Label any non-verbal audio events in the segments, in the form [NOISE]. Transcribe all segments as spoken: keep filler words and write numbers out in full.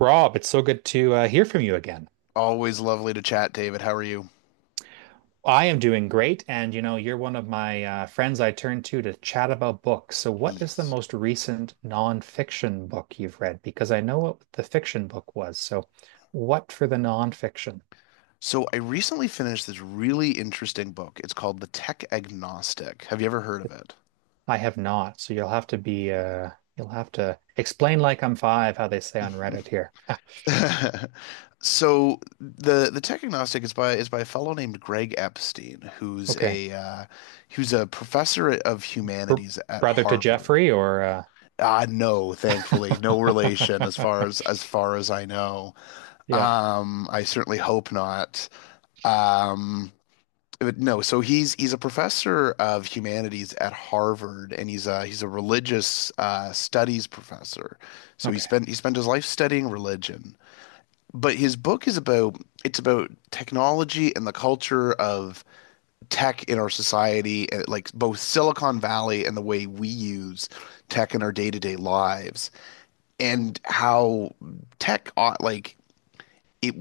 Rob, it's so good to uh, hear from you again. Always lovely to chat, David. How are you? I am doing great, and you know, you're one of my uh, friends I turn to to chat about books. So, what is the Yes. most recent nonfiction book you've read? Because I know what the fiction book was. So, what for the nonfiction? So, I recently finished this really interesting book. It's called The Tech Agnostic. Have you ever heard of I have not. So, you'll have to be, uh, you'll have to explain like I'm five, how they say on Reddit here. it? [LAUGHS] So, the the Tech Agnostic is by is by a fellow named Greg Epstein, who's Okay. a uh, who's a professor of Br humanities at Brother to Harvard. Jeffrey, or, uh... Uh, no, thankfully, no relation as far [LAUGHS] as as far as I know. yeah. Um, I certainly hope not. Um, But no, so he's he's a professor of humanities at Harvard, and he's a he's a religious uh, studies professor. So he Okay. spent he spent his life studying religion. But his book is about it's about technology and the culture of tech in our society, and, like both Silicon Valley and the way we use tech in our day-to-day lives, and how tech ought like it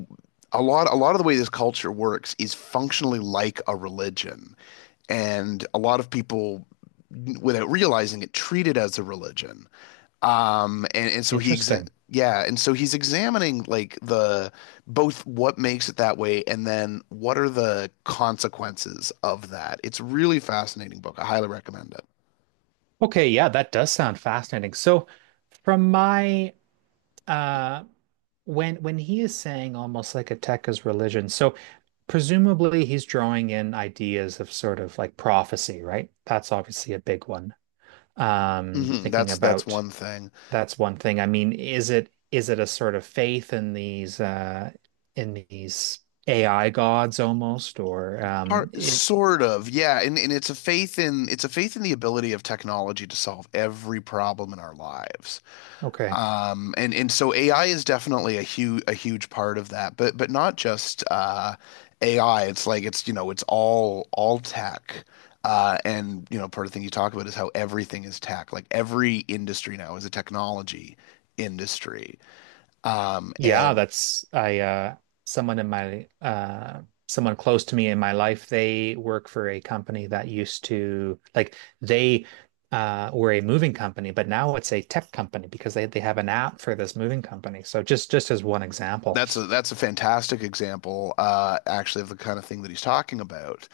a lot a lot of the way this culture works is functionally like a religion. And a lot of people, without realizing it, treat it as a religion. Um, and, and so he exa Interesting. yeah, and so he's examining like the both what makes it that way and then what are the consequences of that. It's really fascinating book. I highly recommend it. Okay, yeah, that does sound fascinating. So from my uh when when he is saying almost like a tech is religion, so presumably he's drawing in ideas of sort of like prophecy, right? That's obviously a big one. Um hmm thinking that's that's about one thing. that's one thing. I mean, is it is it a sort of faith in these uh in these A I gods almost or um Part, it sort of, yeah, and and it's a faith in it's a faith in the ability of technology to solve every problem in our lives. okay. Um, and and so A I is definitely a huge a huge part of that, but but not just uh, A I. It's like it's you know it's all all tech. Uh, and you know part of the thing you talk about is how everything is tech. Like every industry now is a technology industry. Um, Yeah, And that's I uh someone in my uh someone close to me in my life, they work for a company that used to like they uh were a moving company, but now it's a tech company because they they have an app for this moving company. So just just as one example. that's a that's a fantastic example, uh, actually, of the kind of thing that he's talking about.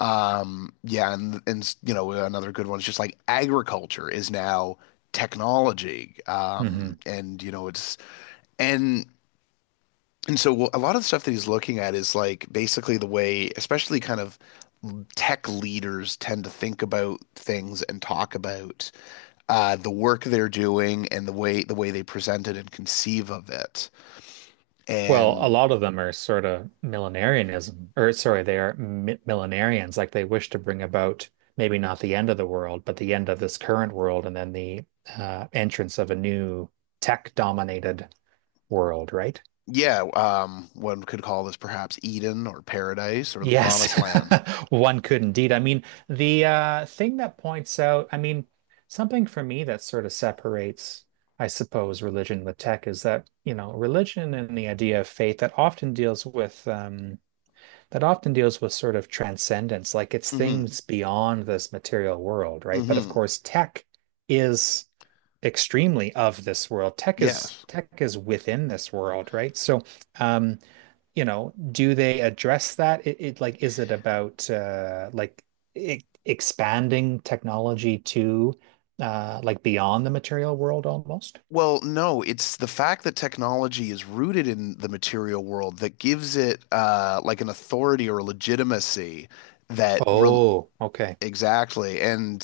Um, yeah, and and you know, another good one is just like agriculture is now technology. Um, hmm. And you know, it's and and so a lot of the stuff that he's looking at is like basically the way, especially kind of tech leaders tend to think about things and talk about uh, the work they're doing and the way the way they present it and conceive of it. Well, a And lot of them are sort of millenarianism, or sorry, they are mi millenarians, like they wish to bring about maybe not the end of the world, but the end of this current world and then the uh entrance of a new tech dominated world, right? yeah, um, one could call this perhaps Eden or paradise or the Yes, promised land. [LAUGHS] one could indeed. I mean, the uh, thing that points out, I mean, something for me that sort of separates, I suppose, religion with tech is that, you know, religion and the idea of faith that often deals with um, that often deals with sort of transcendence, like it's hmm things beyond this material world, right? But of hmm course, tech is extremely of this world. Tech is Yes. tech is within this world, right? So, um, you know, do they address that? It, it like is it about uh, like e- expanding technology to uh, like beyond the material world almost? Well, no, it's the fact that technology is rooted in the material world that gives it uh, like an authority or a legitimacy that re Oh, okay. Exactly. And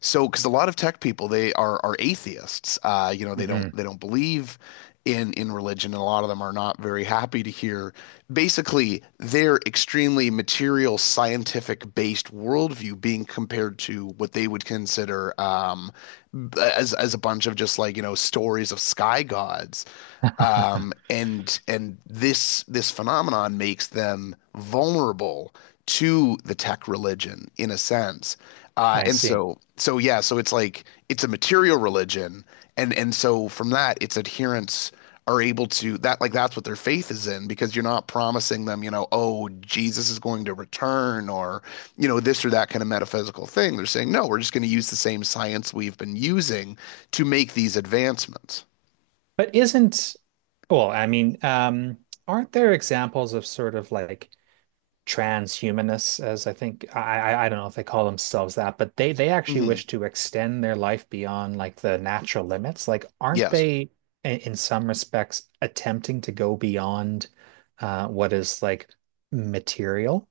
so, because a lot of tech people, they are are atheists. Uh, you know, they Hmm. don't they don't believe in in religion, and a lot of them are not very happy to hear basically their extremely material, scientific based worldview being compared to what they would consider um, as as a bunch of just like, you know, stories of sky gods. [LAUGHS] Um, and and this this phenomenon makes them vulnerable to the tech religion in a sense. Uh, I and see. so so yeah, so it's like it's a material religion, and and so from that, its adherents are able to that like that's what their faith is in because you're not promising them, you know, oh, Jesus is going to return or you know this or that kind of metaphysical thing. They're saying, no, we're just going to use the same science we've been using to make these advancements. But isn't, well, I mean, um, aren't there examples of sort of like transhumanists, as I think I, I I don't know if they call themselves that, but they they actually hmm wish to extend their life beyond like the natural limits. Like, aren't Yes. they i- in some respects attempting to go beyond uh, what is like material?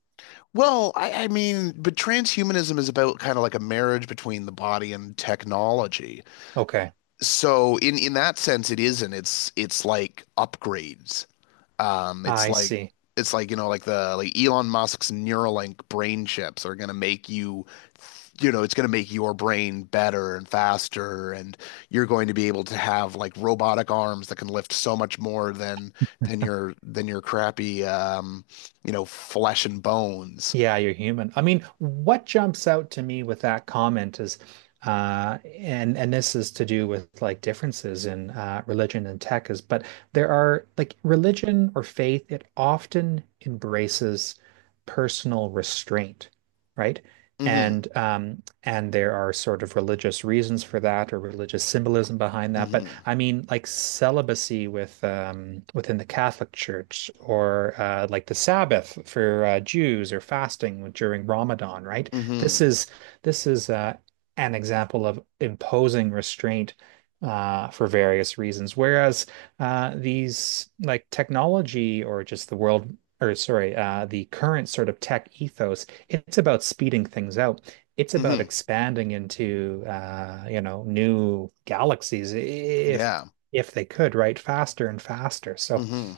Well, I, I mean, but transhumanism is about kind of like a marriage between the body and technology. Okay, So in in that sense, it isn't. It's it's like upgrades. Um, it's I like see. it's like you know, like the like Elon Musk's Neuralink brain chips are gonna make you, you know, it's gonna make your brain better and faster, and you're going to be able to have like robotic arms that can lift so much more than than your than your crappy um, you know, flesh and bones. Yeah, you're human. I mean, what jumps out to me with that comment is, uh, and and this is to do with like differences in uh, religion and tech is, but there are like religion or faith, it often embraces personal restraint, right? hmm And um, and there are sort of religious reasons for that or religious symbolism behind that. But Mm-hmm. I mean, like celibacy with um, within the Catholic Church, or uh, like the Sabbath for uh, Jews, or fasting during Ramadan, right? This Mm-hmm. is this is uh, an example of imposing restraint uh, for various reasons. Whereas uh, these like technology or just the world, or sorry, uh, the current sort of tech ethos, it's about speeding things out, it's about Mm-hmm. expanding into uh, you know, new galaxies if Yeah. if they could, right? Faster and faster. So Mm-hmm.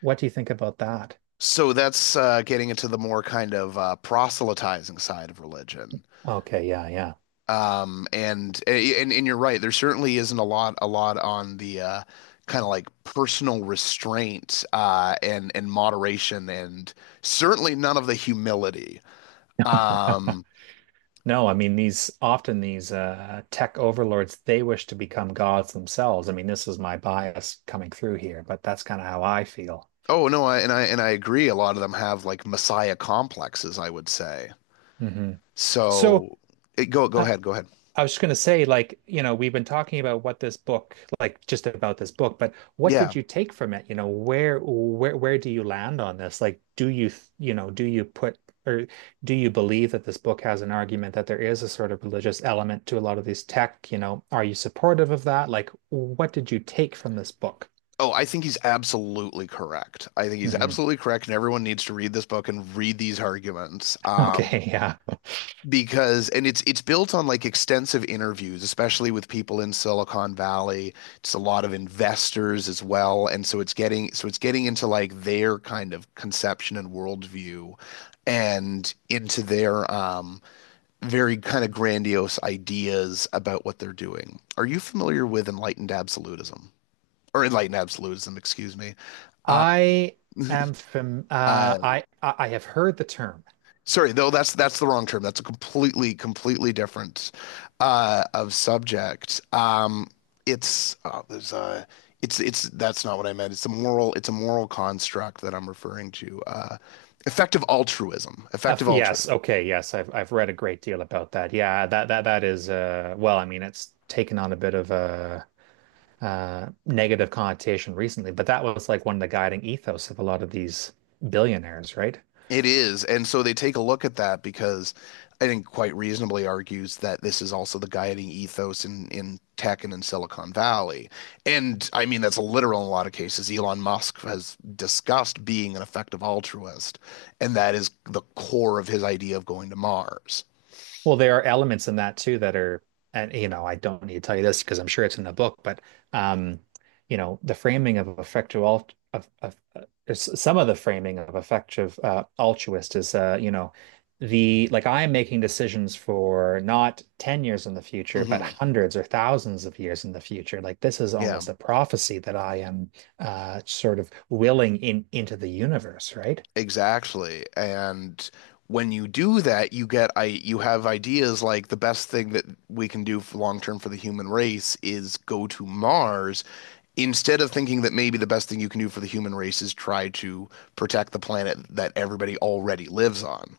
what do you think about that? So that's uh, getting into the more kind of uh, proselytizing side of religion. Okay, yeah, yeah. Um, and, and and you're right. There certainly isn't a lot a lot on the uh, kind of like personal restraint uh, and and moderation, and certainly none of the humility. No. [LAUGHS] Um, No, I mean these often these uh, tech overlords, they wish to become gods themselves. I mean, this is my bias coming through here, but that's kind of how I feel. oh no, I, and I and I agree. A lot of them have like messiah complexes, I would say. Hmm. So, So it, go go uh, ahead, go ahead. I was just going to say, like, you know, we've been talking about what this book, like, just about this book, but what Yeah. did you take from it? You know, where, where, where do you land on this? Like, do you, you know, do you put, or do you believe that this book has an argument that there is a sort of religious element to a lot of these tech? You know, are you supportive of that? Like, what did you take from this book? Oh, I think he's absolutely correct. I think he's Mm-hmm. [LAUGHS] absolutely correct, and everyone needs to read this book and read these arguments. Um, Okay, yeah, Because and it's it's built on like extensive interviews, especially with people in Silicon Valley. It's a lot of investors as well, and so it's getting so it's getting into like their kind of conception and worldview, and into their um, very kind of grandiose ideas about what they're doing. Are you familiar with enlightened absolutism or enlightened absolutism? Excuse me. I am from. Uh, Uh, I I have heard the term Sorry, though that's that's the wrong term. That's a completely completely different uh, of subject. Um, it's uh, there's a it's it's that's not what I meant. It's a moral it's a moral construct that I'm referring to. Uh, Effective altruism. Uh, Effective f- altruism. yes, okay, yes, I've I've read a great deal about that. Yeah, that that that is uh well, I mean, it's taken on a bit of a uh negative connotation recently, but that was like one of the guiding ethos of a lot of these billionaires, right? It is. And so they take a look at that because I think quite reasonably argues that this is also the guiding ethos in, in tech and in Silicon Valley. And I mean, that's literal in a lot of cases. Elon Musk has discussed being an effective altruist, and that is the core of his idea of going to Mars. Well, there are elements in that too that are, and you know, I don't need to tell you this because I'm sure it's in the book, but um, you know, the framing of effective alt of, of uh, s- some of the framing of effective uh, altruist is, uh, you know, the like I am making decisions for not ten years in the future, but hmm hundreds or thousands of years in the future. Like this is Yeah, almost a prophecy that I am uh, sort of willing in into the universe, right? exactly. And when you do that, you get I you have ideas like the best thing that we can do long term for the human race is go to Mars instead of thinking that maybe the best thing you can do for the human race is try to protect the planet that everybody already lives on.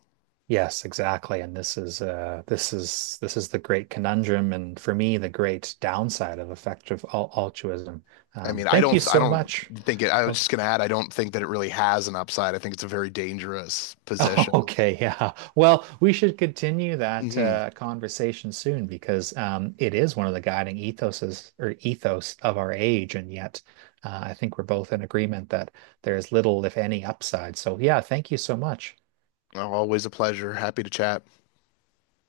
Yes, exactly. And this is uh this is this is the great conundrum and for me the great downside of effective al altruism. I Um, mean, I thank you don't, I so don't much think it. I uh, was just gonna add, I don't think that it really has an upside. I think it's a very dangerous [LAUGHS] Oh, position. okay, yeah. Well, we should continue that hmm uh, conversation soon because um, it is one of the guiding ethoses or ethos of our age, and yet uh, I think we're both in agreement that there is little, if any, upside. So, yeah, thank you so much. Always a pleasure. Happy to chat.